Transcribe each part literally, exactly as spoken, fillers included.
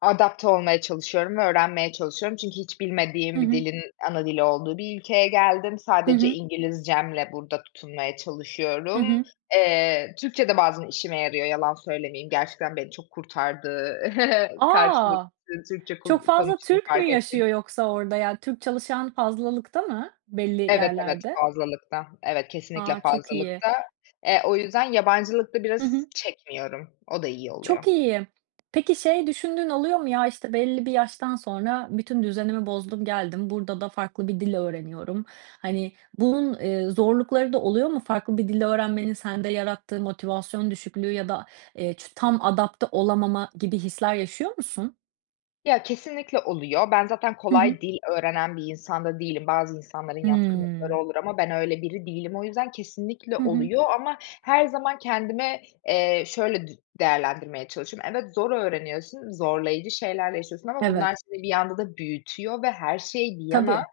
Adapte olmaya çalışıyorum ve öğrenmeye çalışıyorum çünkü hiç Hı bilmediğim bir hı. dilin ana dili olduğu bir ülkeye geldim. Hı Sadece hı. İngilizcemle burada tutunmaya Hı çalışıyorum. hı. Eee, Türkçe de bazen işime yarıyor, yalan söylemeyeyim. Gerçekten beni çok kurtardı karşıda [unintelligible] A! Türkçe Çok kul fazla konuştuğunu Türk mü fark ettiğim yaşıyor yoksa orada? Ya, Türk çalışan fazlalıkta mı belli Evet, evet yerlerde? fazlalıkta. Evet, kesinlikle A! Çok iyi. fazlalıkta. Eee, o yüzden yabancılık da Hı biraz hı. çekmiyorum. O da iyi Çok oluyor. iyi. Peki şey düşündüğün oluyor mu? Ya, işte, belli bir yaştan sonra bütün düzenimi bozdum, geldim. Burada da farklı bir dil öğreniyorum. Hani, bunun, eee, zorlukları da oluyor mu? Farklı bir dil öğrenmenin sende yarattığı motivasyon düşüklüğü ya da, eee, ç tam adapte olamama gibi hisler yaşıyor musun? Ya, kesinlikle oluyor. Ben zaten Hı hı. kolay dil öğrenen bir insan da değilim. Bazı insanların yatkınlıkları Hıı. olur ama ben öyle biri değilim o yüzden kesinlikle Hı hı. oluyor ama her zaman kendime, eee, şöyle dü değerlendirmeye çalışıyorum. Evet, zor öğreniyorsun, zorlayıcı şeyler yaşıyorsun ama Evet. bunlar seni bir anda da büyütüyor ve her şey bir yana, Tabii.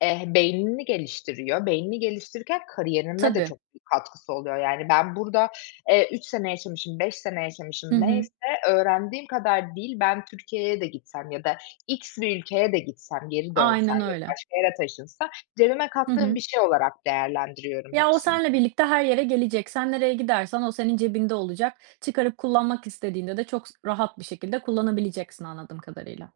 eh, beynini geliştiriyor. Beynini geliştirirken kariyerime de Tabii. çok büyük katkısı oluyor yani. Ben burada, eee, üç sene yaşamışım, beş sene yaşamışım Hı hı. neyse öğrendiğim kadar dil, ben Türkiye'ye de gitsem ya da x bir ülkeye de gitsem, geri dönsem Aynen ya da öyle. başka yere taşınsa cebime Hı kattığım hı. bir şey olarak değerlendiriyorum Ya, o hepsini. seninle birlikte her yere gelecek. Sen nereye gidersen o senin cebinde olacak. Çıkarıp kullanmak istediğinde de çok s rahat bir şekilde kullanabileceksin anladığım kadarıyla.